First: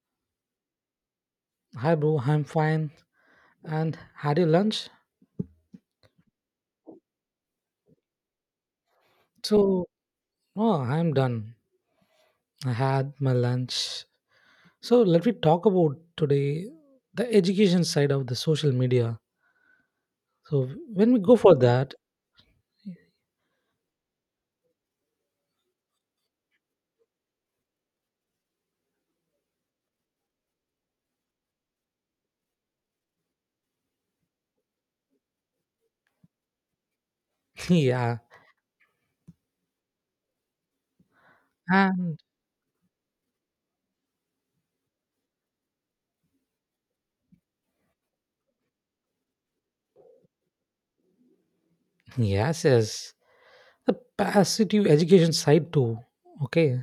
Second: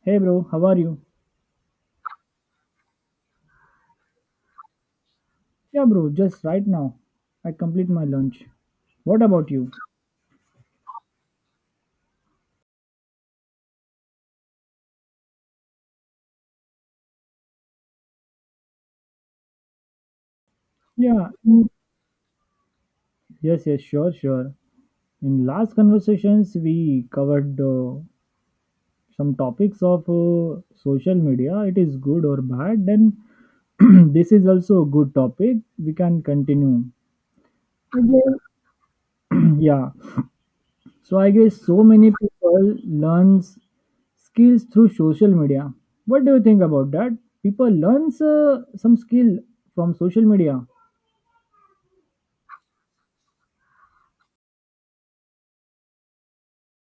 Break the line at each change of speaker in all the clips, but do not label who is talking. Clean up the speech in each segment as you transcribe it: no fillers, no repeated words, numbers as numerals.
Hey bro, how are you?
Hi, bro. I'm fine. And had your lunch?
Yeah, bro, just right now. I complete my lunch. What about you?
So, oh, I'm done. I had my lunch. So, let me talk about today the education side of the social media. So, when we
Yeah.
go for
mm,
that,
Yes, yes, sure, sure. In last conversations, we covered some topics of social media. It is good or bad. Then this is also a good topic. We can continue.
yeah,
Yeah. So I guess so many
and
people learns skills through social media. What do you think about that? People learns some skill from social media.
yes, the positive education side too. Okay,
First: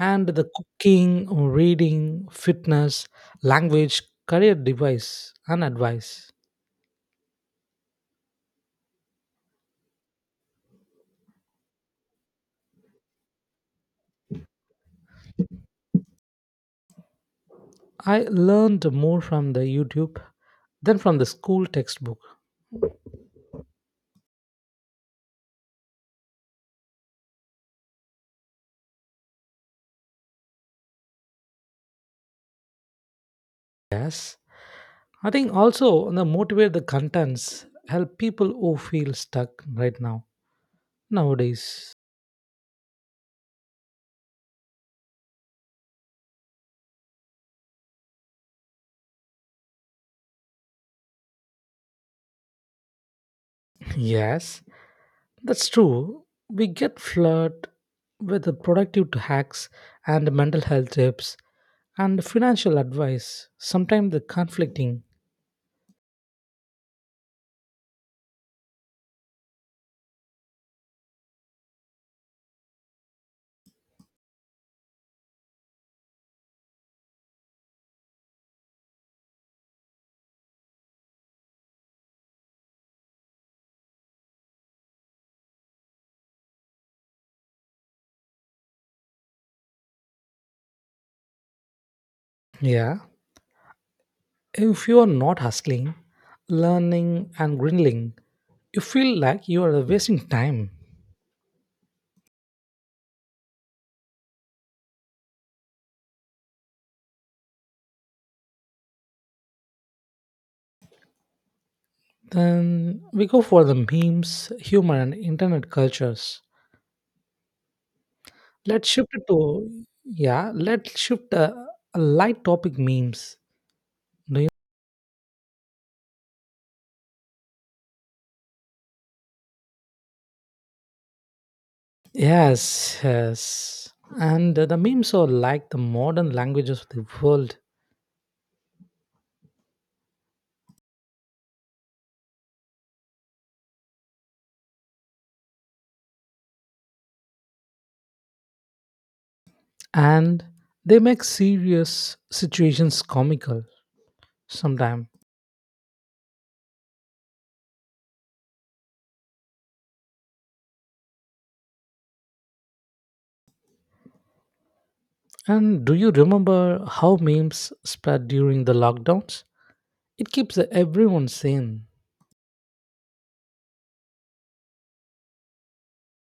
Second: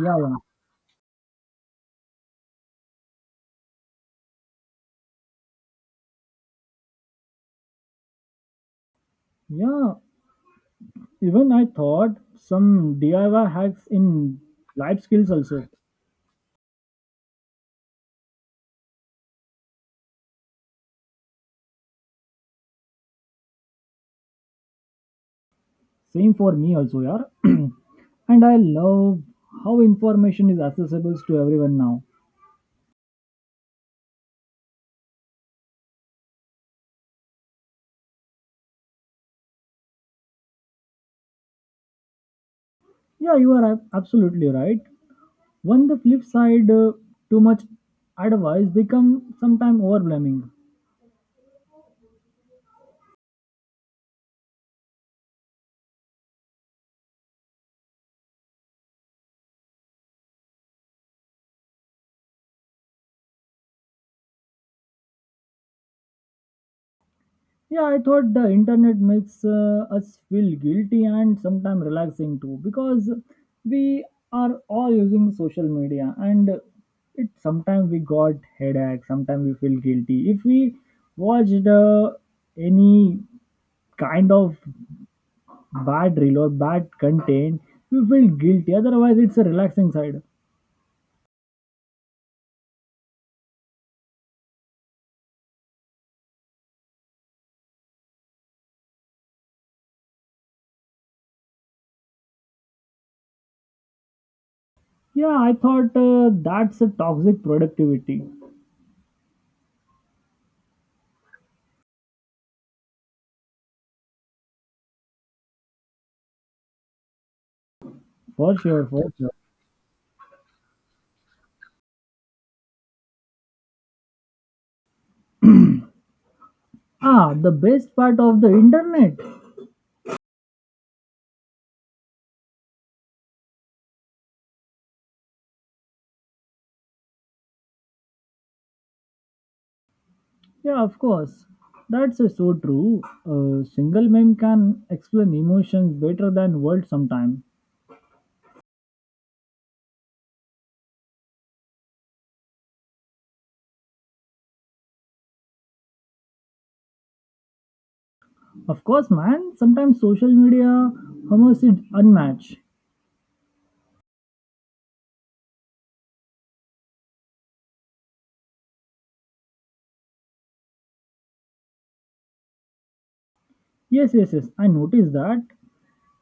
Yeah, yeah.
the cooking, reading, fitness, language, career device, and advice.
Yeah, even I thought some DIY hacks in life skills also.
I learned more from the YouTube than from the school textbook.
Same for me also, yeah. And I love how information is accessible to everyone now.
Yes, I think also the motivate the contents help people who feel stuck right now nowadays.
Yeah, you are absolutely right. On the flip side, too much advice become sometimes overwhelming.
Yes, that's true. We get flooded with the productive hacks and mental health tips and financial advice. Sometimes the conflicting.
Yeah, I thought the internet makes us feel guilty and sometimes relaxing too, because we are all using social media and it sometimes we got headache, sometimes we feel guilty. If we watched any kind of bad reel or bad content, we feel guilty. Otherwise, it's a relaxing side.
Yeah, if you are not hustling, learning and grindling, you feel like you are wasting time.
Yeah, I thought that's a toxic productivity
Then we go for the memes, humor, and internet cultures.
for sure,
Let's shift
for
it
sure.
to yeah. Let's shift a light topic memes. Do you?
Ah, the best part of the internet.
Yes. And the memes are like the modern languages of the world,
Yeah, of course. That's so true. A single meme can explain emotions better than words sometimes.
and they make serious situations comical sometimes.
Of course, man, sometimes social media humors is unmatched.
And do you remember how memes spread during the lockdowns? It keeps everyone sane.
Yes, yes, yes, I noticed that.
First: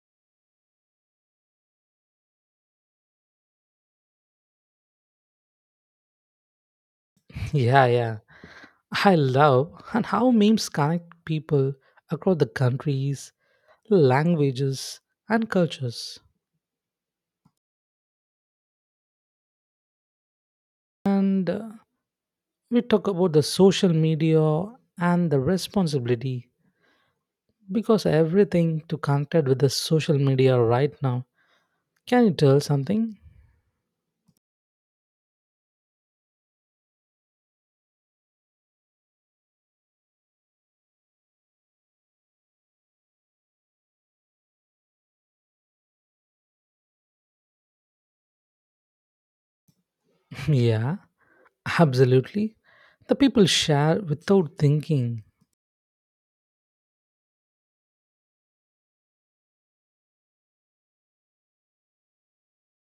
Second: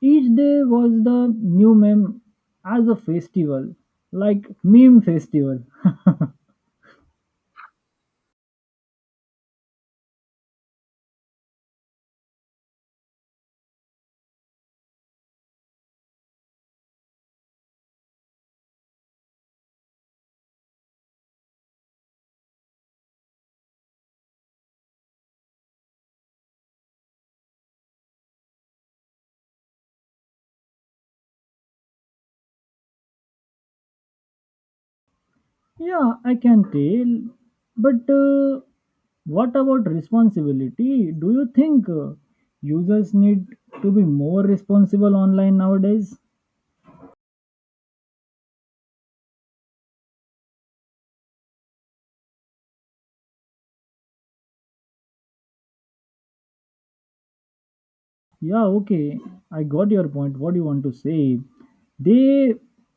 Each day was the new meme as a festival, like meme festival.
Yeah. I love and how memes connect people across the countries languages, and cultures. And we talk about the social media and the responsibility because everything to connected with the social media right now. Can you tell something?
Yeah, I can tell. But what about responsibility? Do you think users need to be more responsible online nowadays?
yeah, absolutely. The people share without thinking.
Yeah, okay. I got your point. What do you want to say? They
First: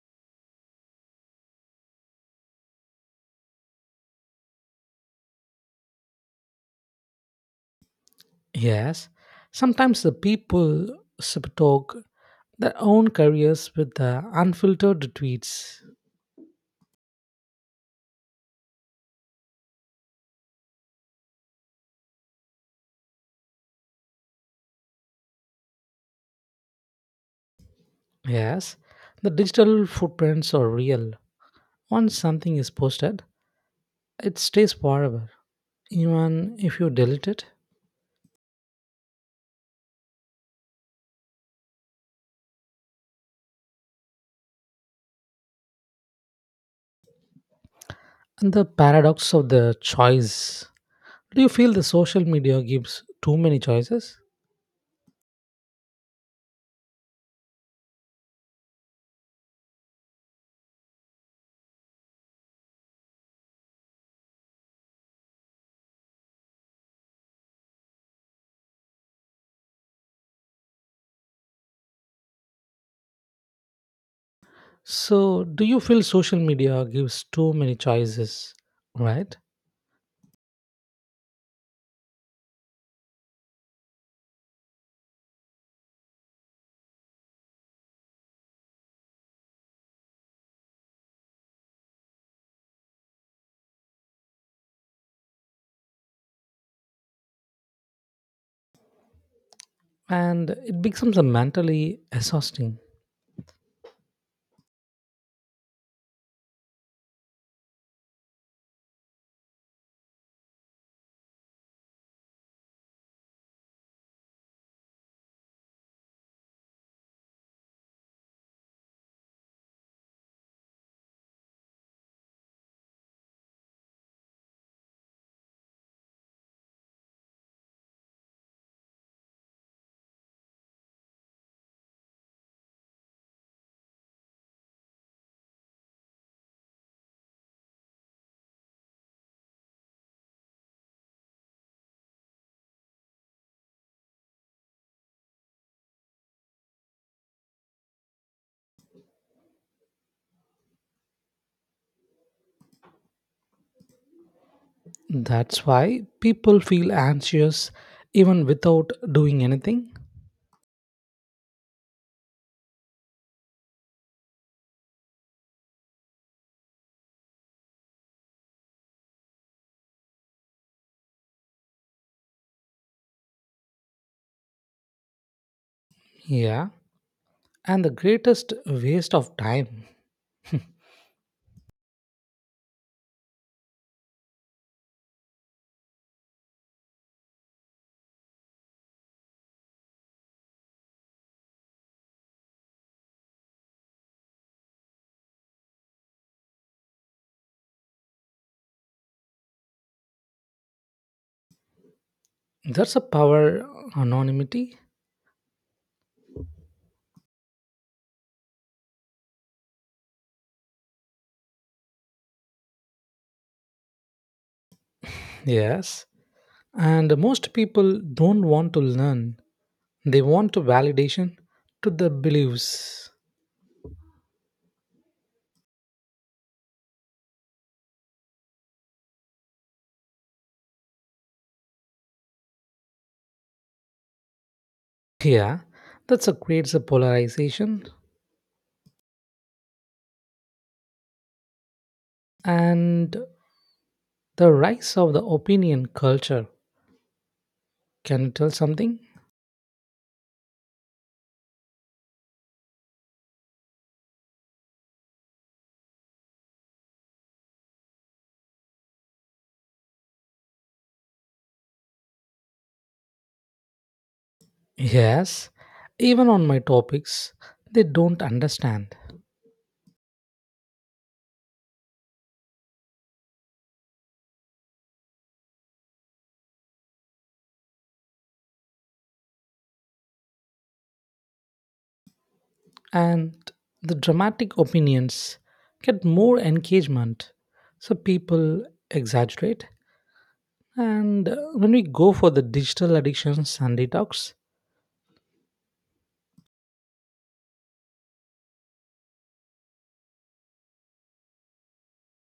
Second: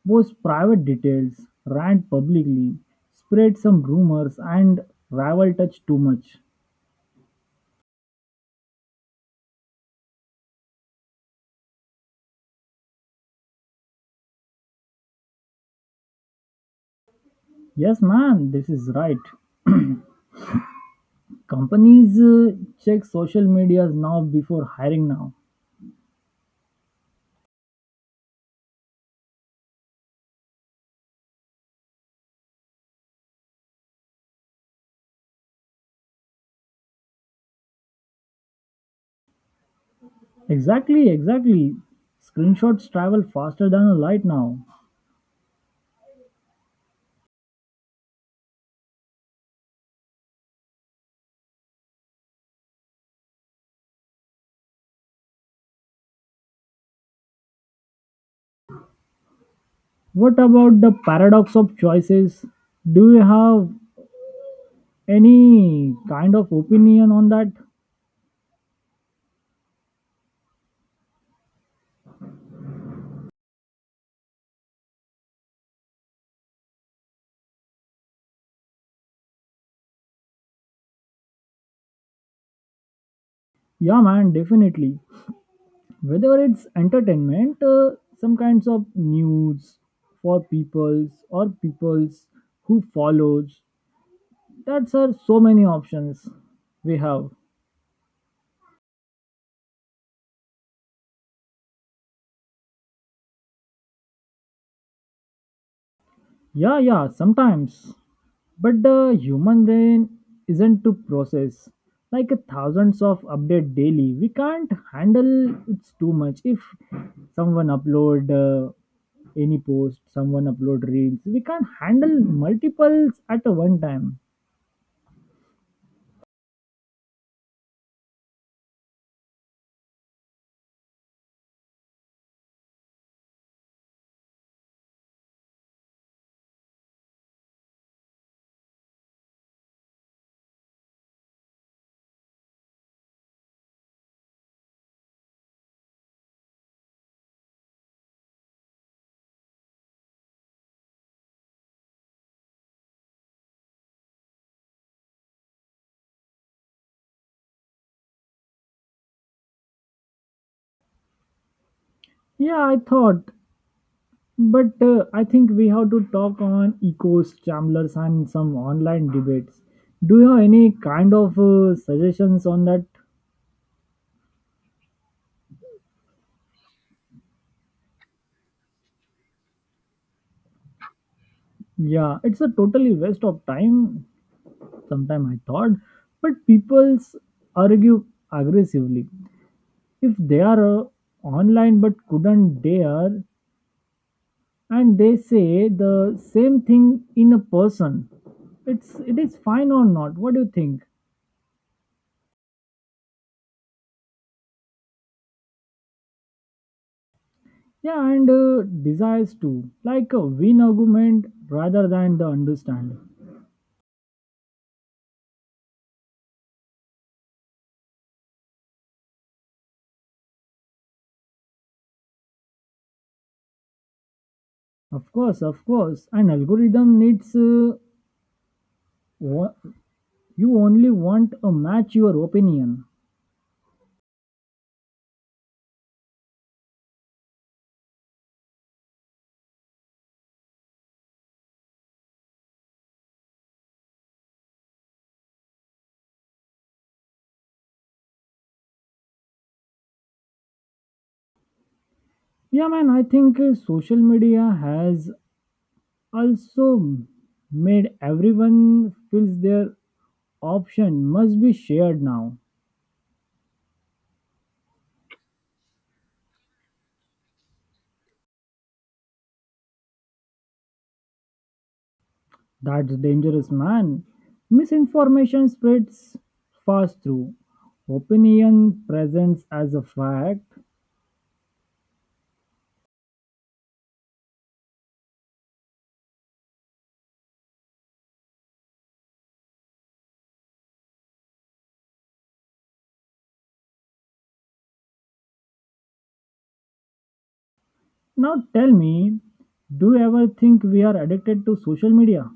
post private details, rant publicly, spread some rumors, and rival touch too much.
Yes, sometimes the people talk their own careers with the unfiltered tweets.
Yes, man, this is right. Companies check social medias now before hiring now.
Yes, the digital footprints are real. Once something is posted, it stays forever, even if you delete it.
Exactly, exactly. Screenshots travel faster than a light now.
And the paradox of the choice. Do you feel the social media gives too many choices?
What about the paradox of choices? Do you have any kind of opinion on that?
So, do you feel social media gives too many choices, right?
Yeah, man, definitely. Whether it's entertainment some kinds of news for peoples or peoples who follows, that's are so many options we have.
And it becomes a mentally exhausting.
Yeah, yeah, sometimes. But the human brain isn't to process like a thousands of update daily. We can't handle, it's too much. If someone upload any post, someone upload reels, we can't handle multiples at a one time.
That's why people feel anxious even without doing anything.
Yeah, I thought. But I think we have to talk on ecos, chamblers, and some online debates. Do you have any kind of suggestions on that?
Yeah. And the greatest waste of time.
Yeah, it's a totally waste of time. Sometime I thought, but people's argue aggressively if they are online but couldn't dare, and they say the same thing in a person. It is fine or not? What do you think?
That's a power anonymity.
Yeah, and desires too, like a win argument rather than the understanding.
Yes. And most people don't want to learn. They want to validation to their beliefs.
Of course, an algorithm needs wha- you only want a match your opinion.
Yeah. That's a creates a polarization and the rise of the opinion culture. Can you tell something?
Yeah, man, I think social media has also made everyone feels their option must be shared now.
Yes. Even on my topics, they don't understand.
That's dangerous, man. Misinformation spreads fast through opinion presents as a fact.
And the dramatic opinions get more engagement. So people exaggerate. And when we go for the digital addictions and detox,
Now tell me, do you ever think we are addicted to social media?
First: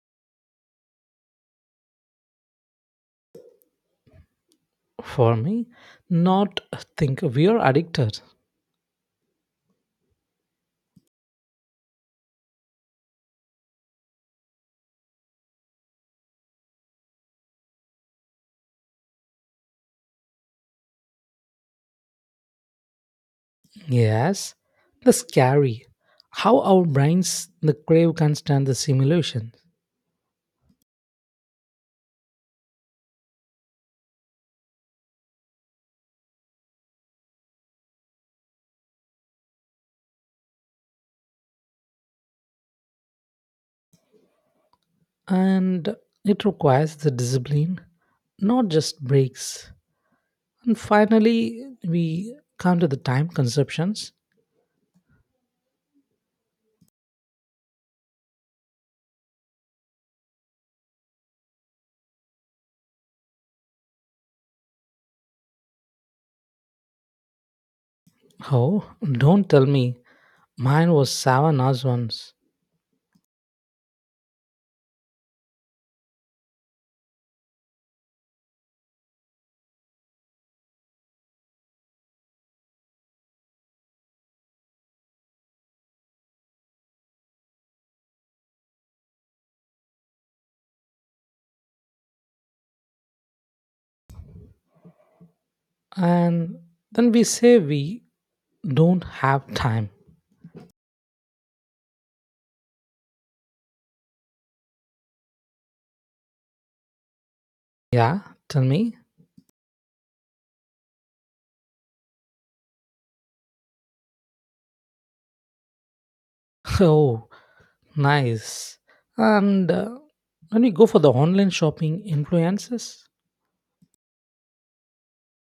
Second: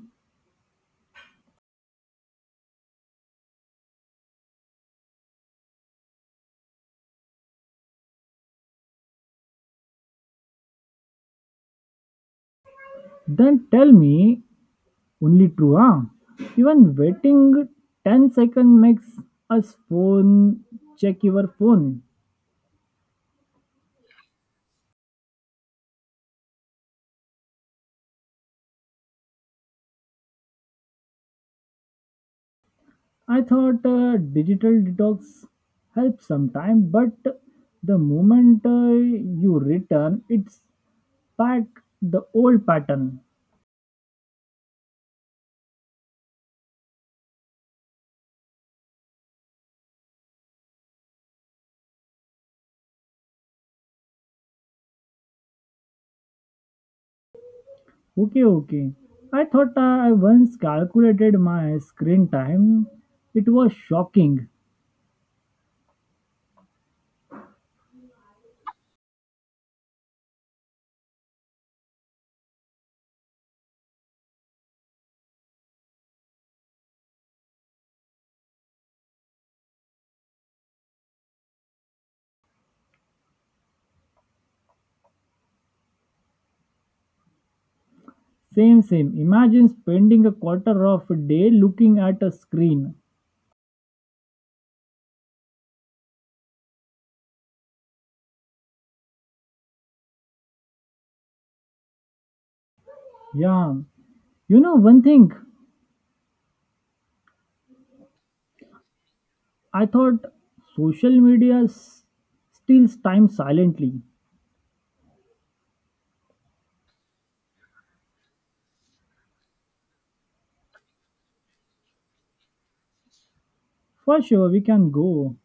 for me, not think we are addicted.
Then tell me, only true, huh? Even waiting 10 seconds makes us phone check your phone.
Yes, the scary. How our brains, the crave can stand the simulation.
I thought digital detox helps sometime, but the moment you return, it's back the old pattern.
And it requires the discipline, not just breaks. And finally, we come to the time conceptions.
Okay, okay. I thought I once calculated my screen time. It was shocking.
Oh, don't tell me mine was 7 hours once.
Same, same. Imagine spending a quarter of a day looking at a screen.
And then we say we don't have time.
Yeah. You know, one thing
Yeah, tell me.
I thought social media steals time silently.
Oh, nice. And when we go for the online shopping influences,
For sure, we can go.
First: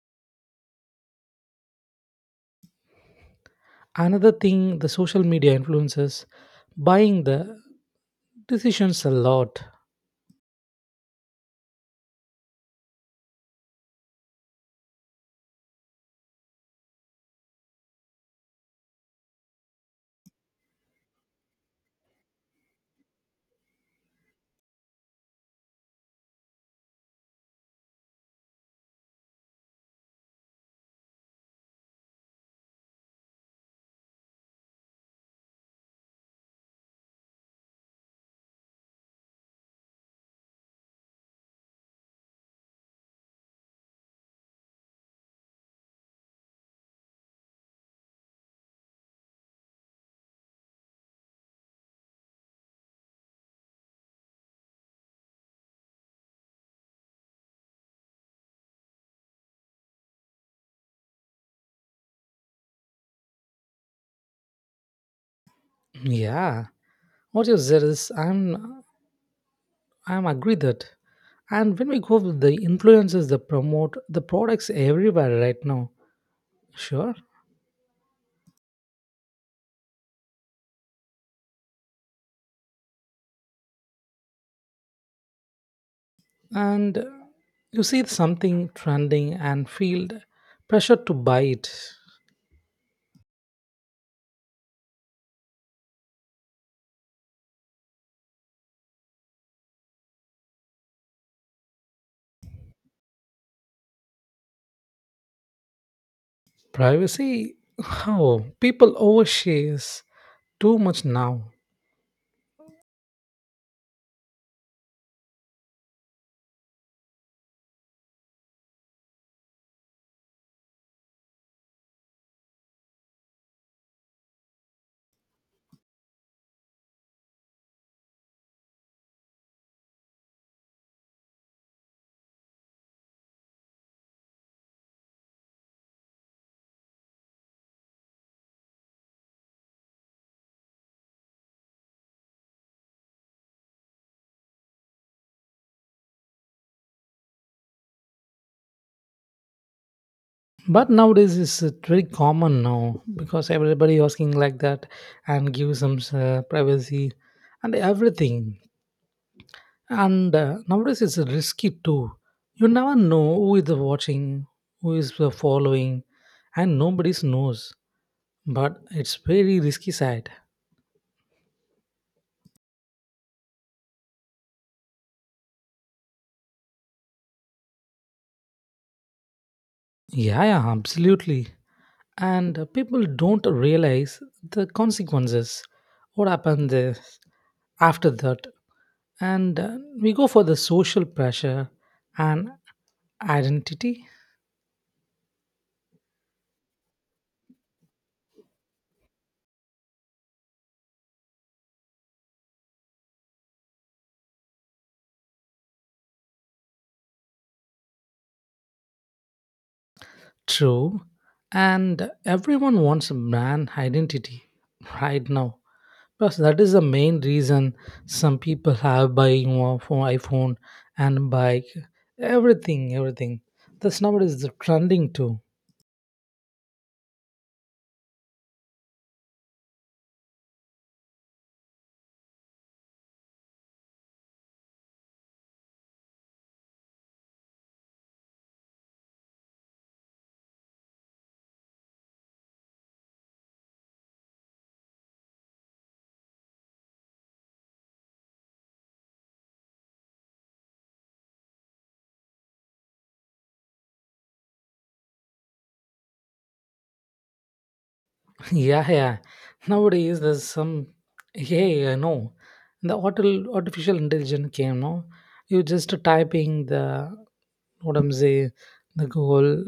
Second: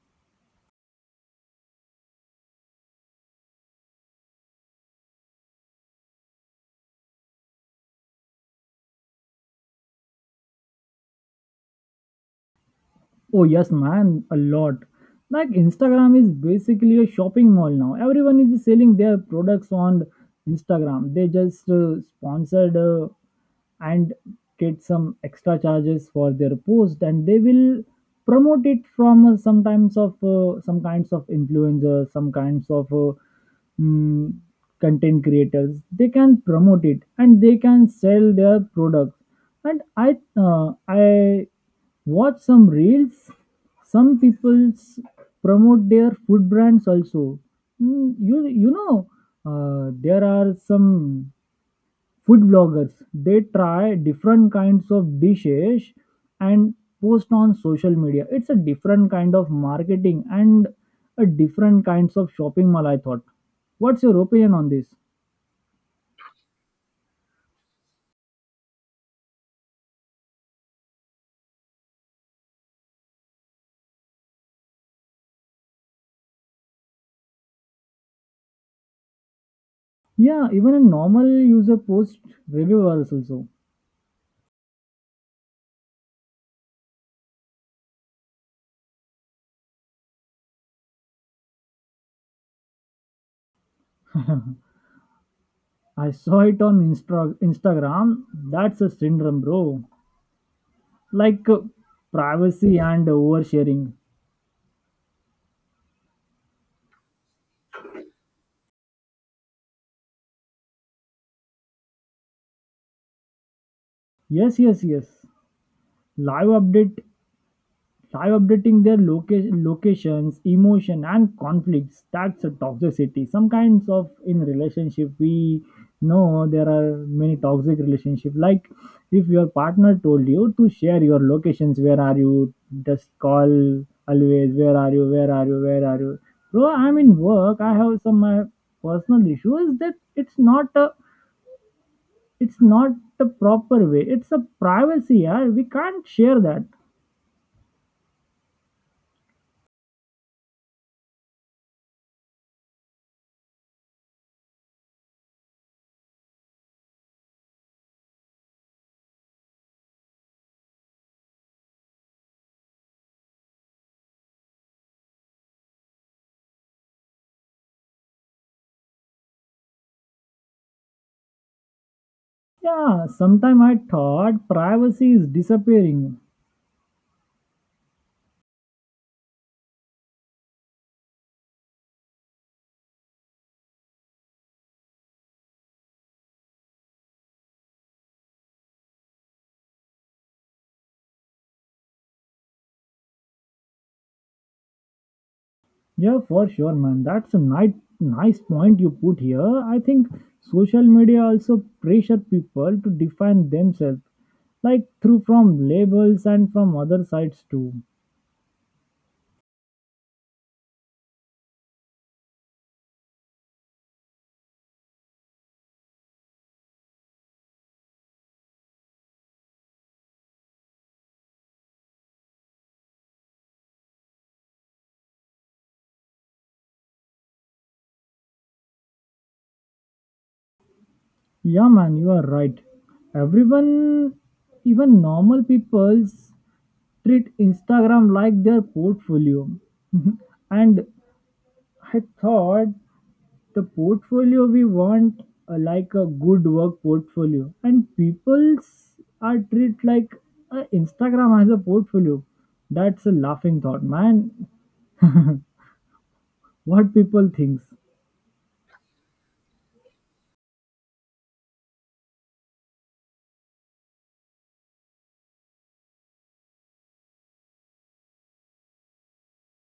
another thing the social media influences buying the decisions a lot.
Oh, yes, man, a lot. Like, Instagram is basically a shopping mall now. Everyone is selling their products on Instagram. They just sponsored. And get some extra charges for their post, and they will promote it from sometimes of some kinds of influencers, some kinds of mm, content creators. They can promote it, and they can sell their products. And I watch some reels, some people promote their food brands also. You know, there are some food bloggers, they try different kinds of dishes and post on social media. It's a different kind of marketing and a different kinds of shopping mall, I thought. What's your opinion on this?
Yeah, what you said is I'm agree that. And when we go with the influences that promote the products everywhere right now, sure.
Yeah, even a normal user post reviewers also.
And you see something trending and feel the pressure to buy it.
I saw it on Instagram. That's a syndrome, bro. Like, privacy and oversharing.
Privacy? How? People overshares too much now.
Yes, yes, yes, live update. Live updating their locations, emotion and conflicts. That's a toxicity, some kinds of in relationship. We know there are many toxic relationship. Like, if your partner told you to share your locations, where are you, just call, always where are you, where are you, where are you. Bro, I'm in work, I have some my personal issues. That It's not a, it's not the proper way, it's a privacy. Yeah, we can't share that.
But nowadays it's very common now because everybody asking like that and give some privacy and everything. And nowadays it's risky too. You never know who is watching, who is following, and nobody knows. But it's very risky side.
Yeah, sometime I thought privacy is disappearing.
Yeah, yeah, absolutely. And people don't realize the consequences what happened is- after that. And we go for the social pressure and identity.
Yeah, for sure, man. That's a nice, nice point you put here. I think social media also pressure people to define themselves, like through from labels and from other sides too.
True, and everyone wants a brand identity right now. Plus that is the main reason some people have buying one for iPhone and bike, everything, this number is the trending too.
Yeah, man, you are right. Everyone, even normal people, treat Instagram like their portfolio. And I thought, the portfolio we want, like a good work portfolio, and people's are treat like Instagram has a portfolio. That's a laughing thought, man. What people thinks?
Yeah. Nowadays, there's some. Yeah, I know. The auto, artificial intelligence came, no? You just typing the, what I'm saying, the Google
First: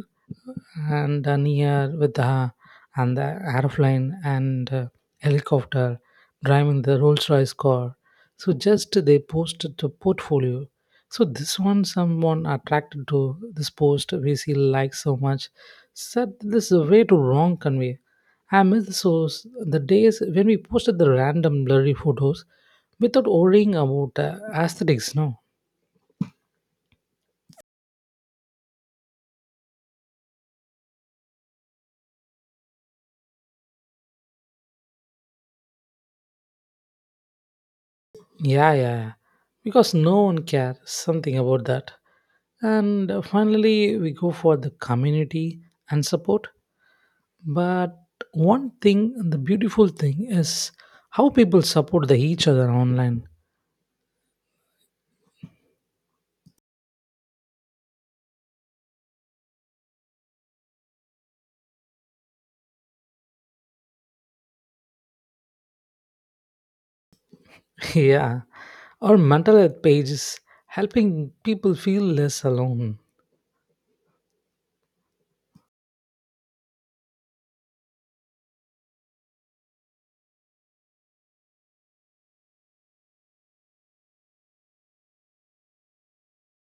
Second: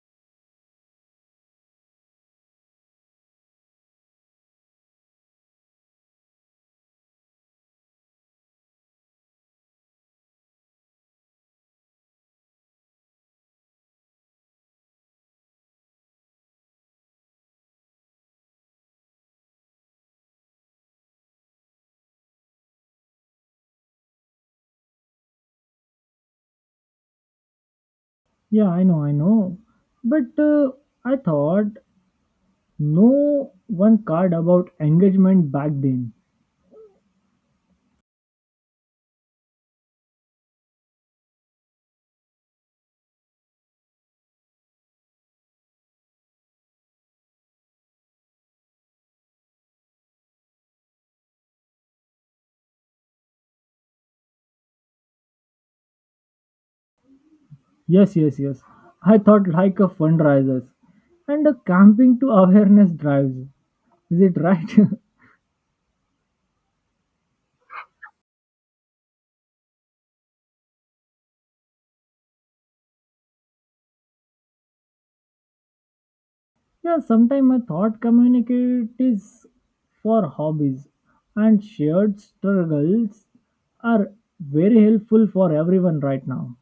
and done here with the and the airplane and helicopter driving the Rolls Royce car. So just they posted the portfolio. So this one someone attracted to this post we see like so much said this is a way to wrong convey. I miss those the days when we posted the random blurry photos without worrying about aesthetics. No,
Yeah, I know, I know. But I thought no one card about engagement back then.
yeah. Because no one cares something about that. And finally, we go for the community and support. But one thing, the beautiful thing is how people support the, each other online.
Yes, yes, yes, I thought, like a fundraisers and a camping to awareness drives, is it right?
yeah. Our mental health page is helping people feel less alone.
Yeah, sometimes I thought communities for hobbies and shared struggles are very helpful for everyone right now.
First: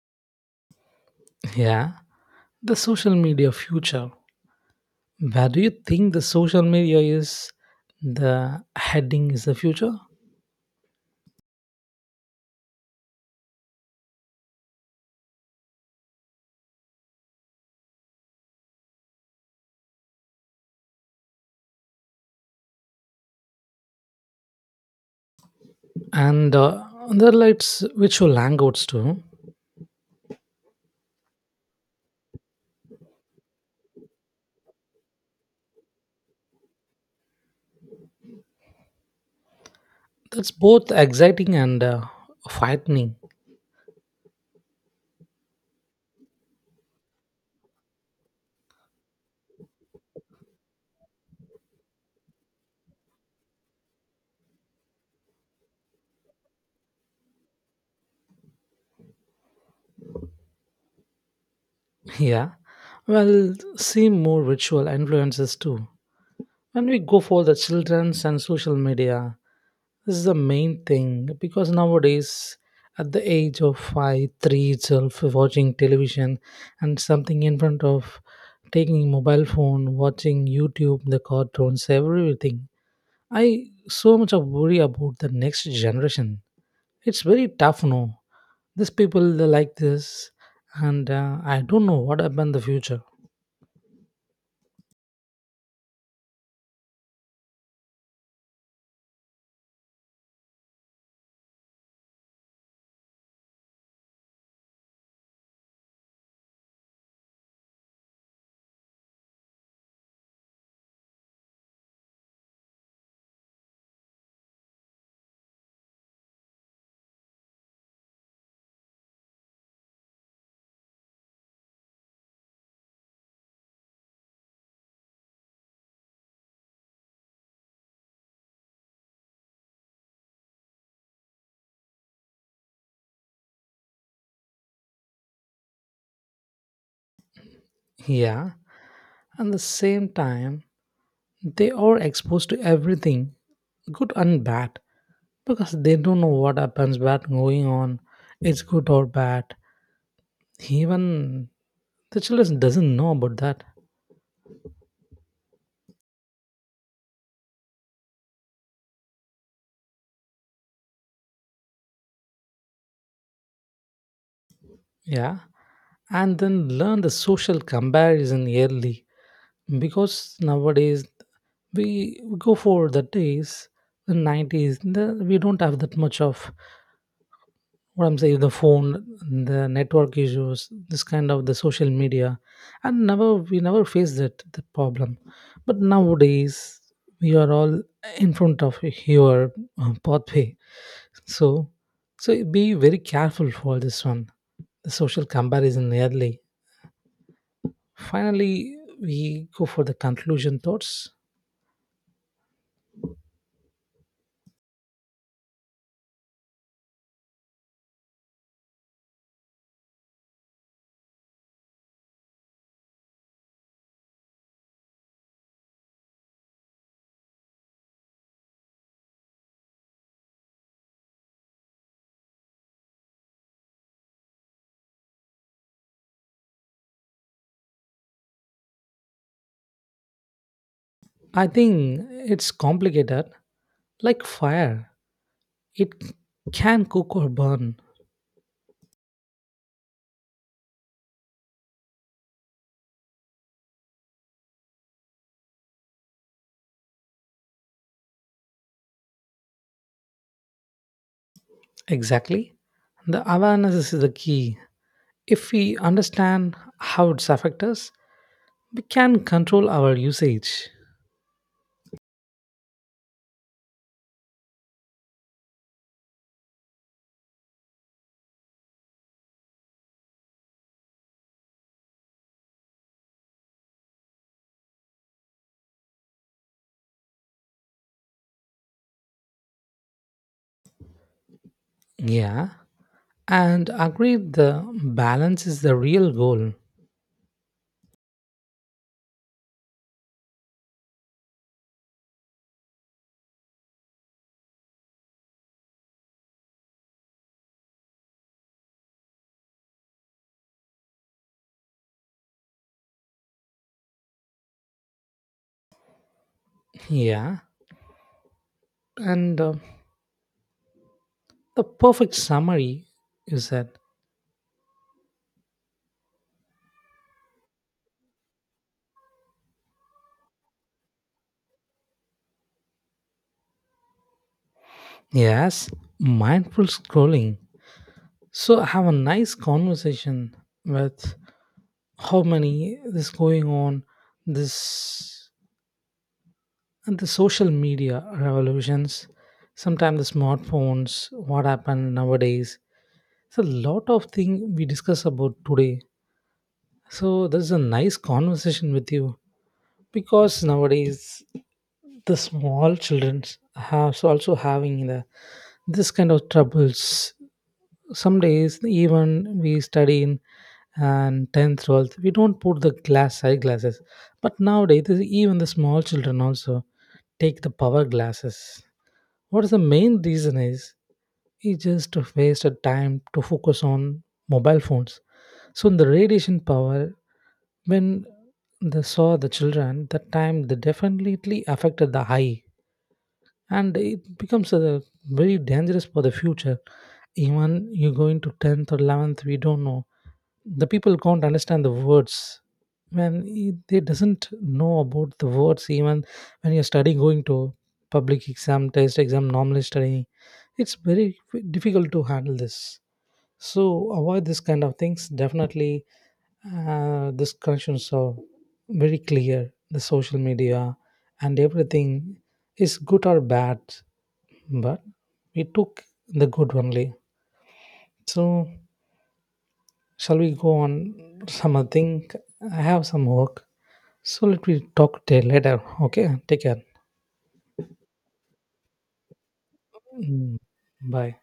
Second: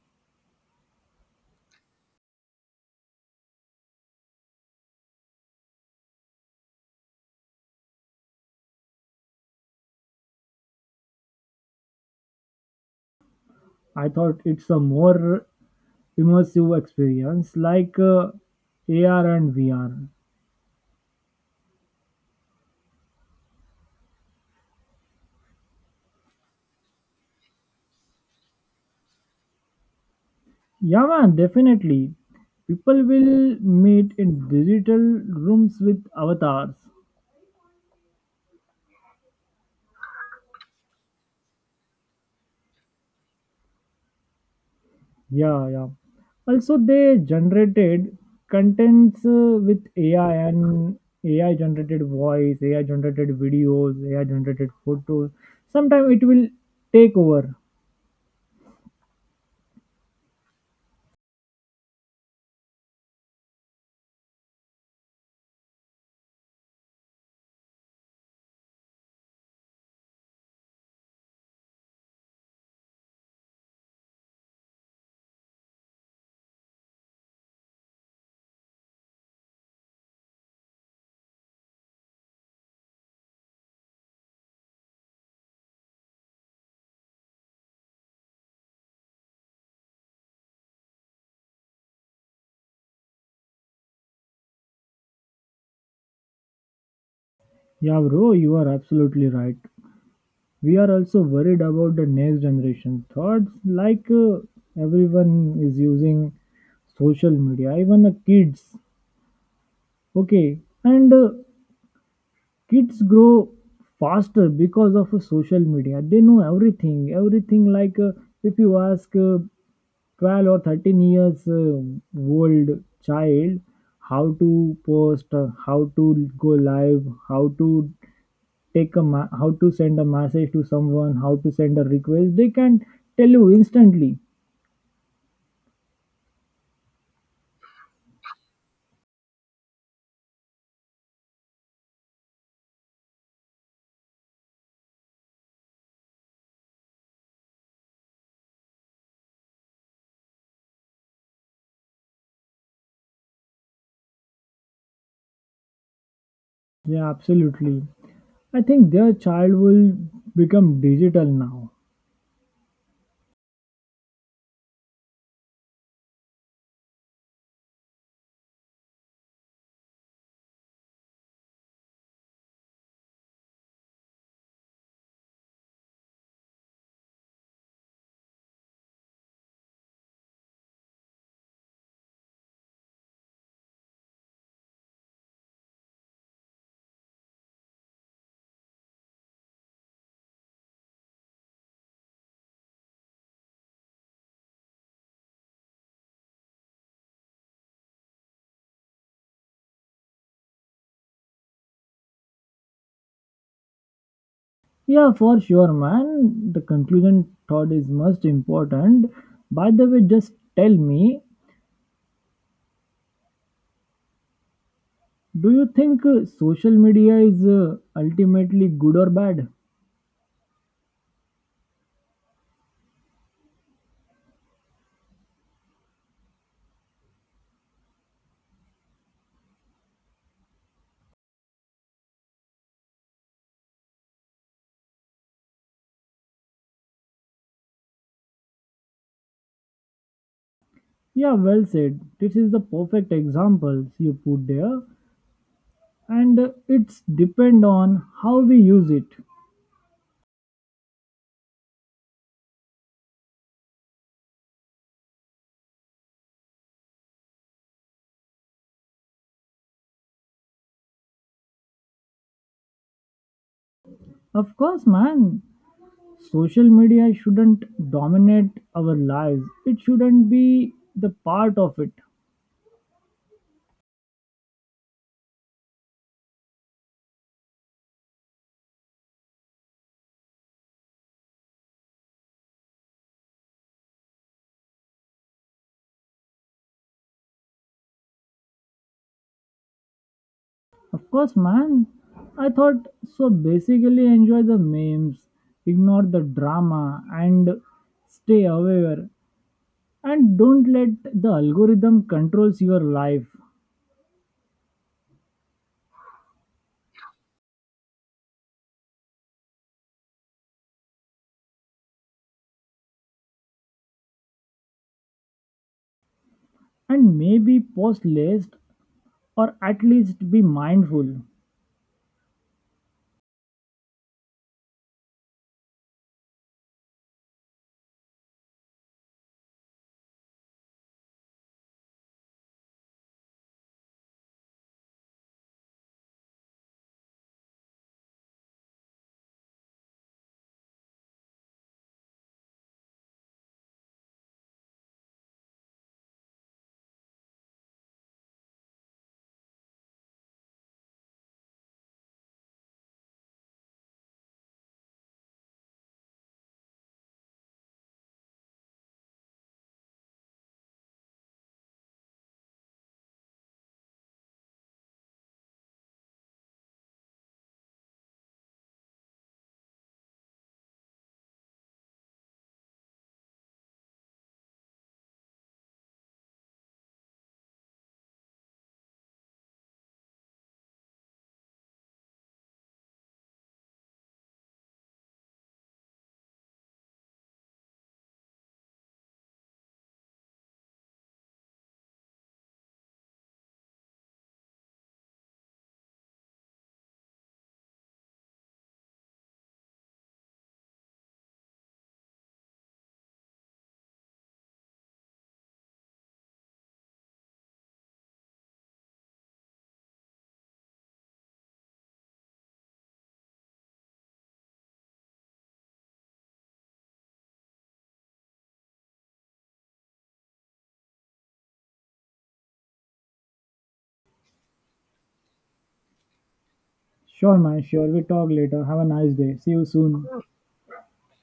Yeah. The social media future. Where do you think the social media is? The heading is the future.
I thought it's a more immersive experience, like AR and VR.
And there are lights which will hang out too.
Yeah, man, definitely. People will meet in digital rooms with avatars.
That's both exciting and frightening.
Yeah, yeah. Also, they generated contents with AI and AI generated voice, AI generated videos, AI generated photos. Sometimes it will take over.
Yeah, well, see more ritual influences too. When we go for the children's and social media, this is the main thing because nowadays, at the age of five, three itself, watching television and something in front of taking mobile phone, watching YouTube, the cartoons, everything. I so much of worry about the next generation. It's very tough, no. These people they like this, and I don't know what happened in the future.
Yeah, bro, you are absolutely right. We are also worried about the next generation thoughts. Like, everyone is using social media, even the kids. Okay, and kids grow faster because of social media. They know everything, everything. Like, if you ask 12 or 13 years old child, how to post, how to go live, how to how to send a message to someone, how to send a request, they can tell you instantly.
Yeah, at the same time, they are exposed to everything, good and bad, because they don't know what happens, what going on, it's good or bad. Even the children doesn't know about that.
Yeah, absolutely. I think their child will become digital now.
Yeah. And then learn the social comparison early. Because nowadays we go for the days, the 90s, the, we don't have that much of what I'm saying, the phone, the network issues, this kind of the social media, and never we never faced that the problem. But nowadays we are all in front of your pathway, so be very careful for this one. The social comparison early. Finally, we go for the conclusion thoughts.
Yeah, for sure, man. The conclusion thought is most important. By the way, just tell me, do you think social media is ultimately good or bad?
I think it's complicated, like fire. It can cook or burn.
Yeah, well said. This is the perfect examples you put there, and it's depend on how we use it.
Exactly. The awareness is the key. If we understand how it's affect us, we can control our usage.
Of course, man. Social media shouldn't dominate our lives. It shouldn't be the part of it.
Yeah. And agree the balance is the real goal.
Of course, man. I thought so. Basically, enjoy the memes, ignore the drama, and stay aware. And don't let the algorithm controls your life.
Yeah. And the perfect summary is that
And maybe post list, or at least be mindful.
yes, mindful scrolling. So have a nice conversation with how many is going on this. And the social media revolutions, sometimes the smartphones, what happened nowadays. It's a lot of things we discuss about today. So this is a nice conversation with you because nowadays the small children have so also having the this kind of troubles. Some days even we study in and 10th 12th we don't put the glass eye glasses but nowadays even the small children also take the power glasses. What is the main reason is it just wasted time to focus on mobile phones. So in the radiation power, when they saw the children, that time they definitely affected the eye, and it becomes a very dangerous for the future. Even you go into tenth or 11th, we don't know the people can't understand the words when they doesn't know about the words even when you're studying going to public exam test exam normally studying, it's very difficult to handle this. So avoid this kind of things definitely. These connections are very clear. The social media and everything is good or bad, but we took the good only. So shall we go on some other thing? I have some work. So let me talk to later. Okay, take care.
Sure, man. Sure. We talk later. Have a nice day. See you soon.
Mm, bye.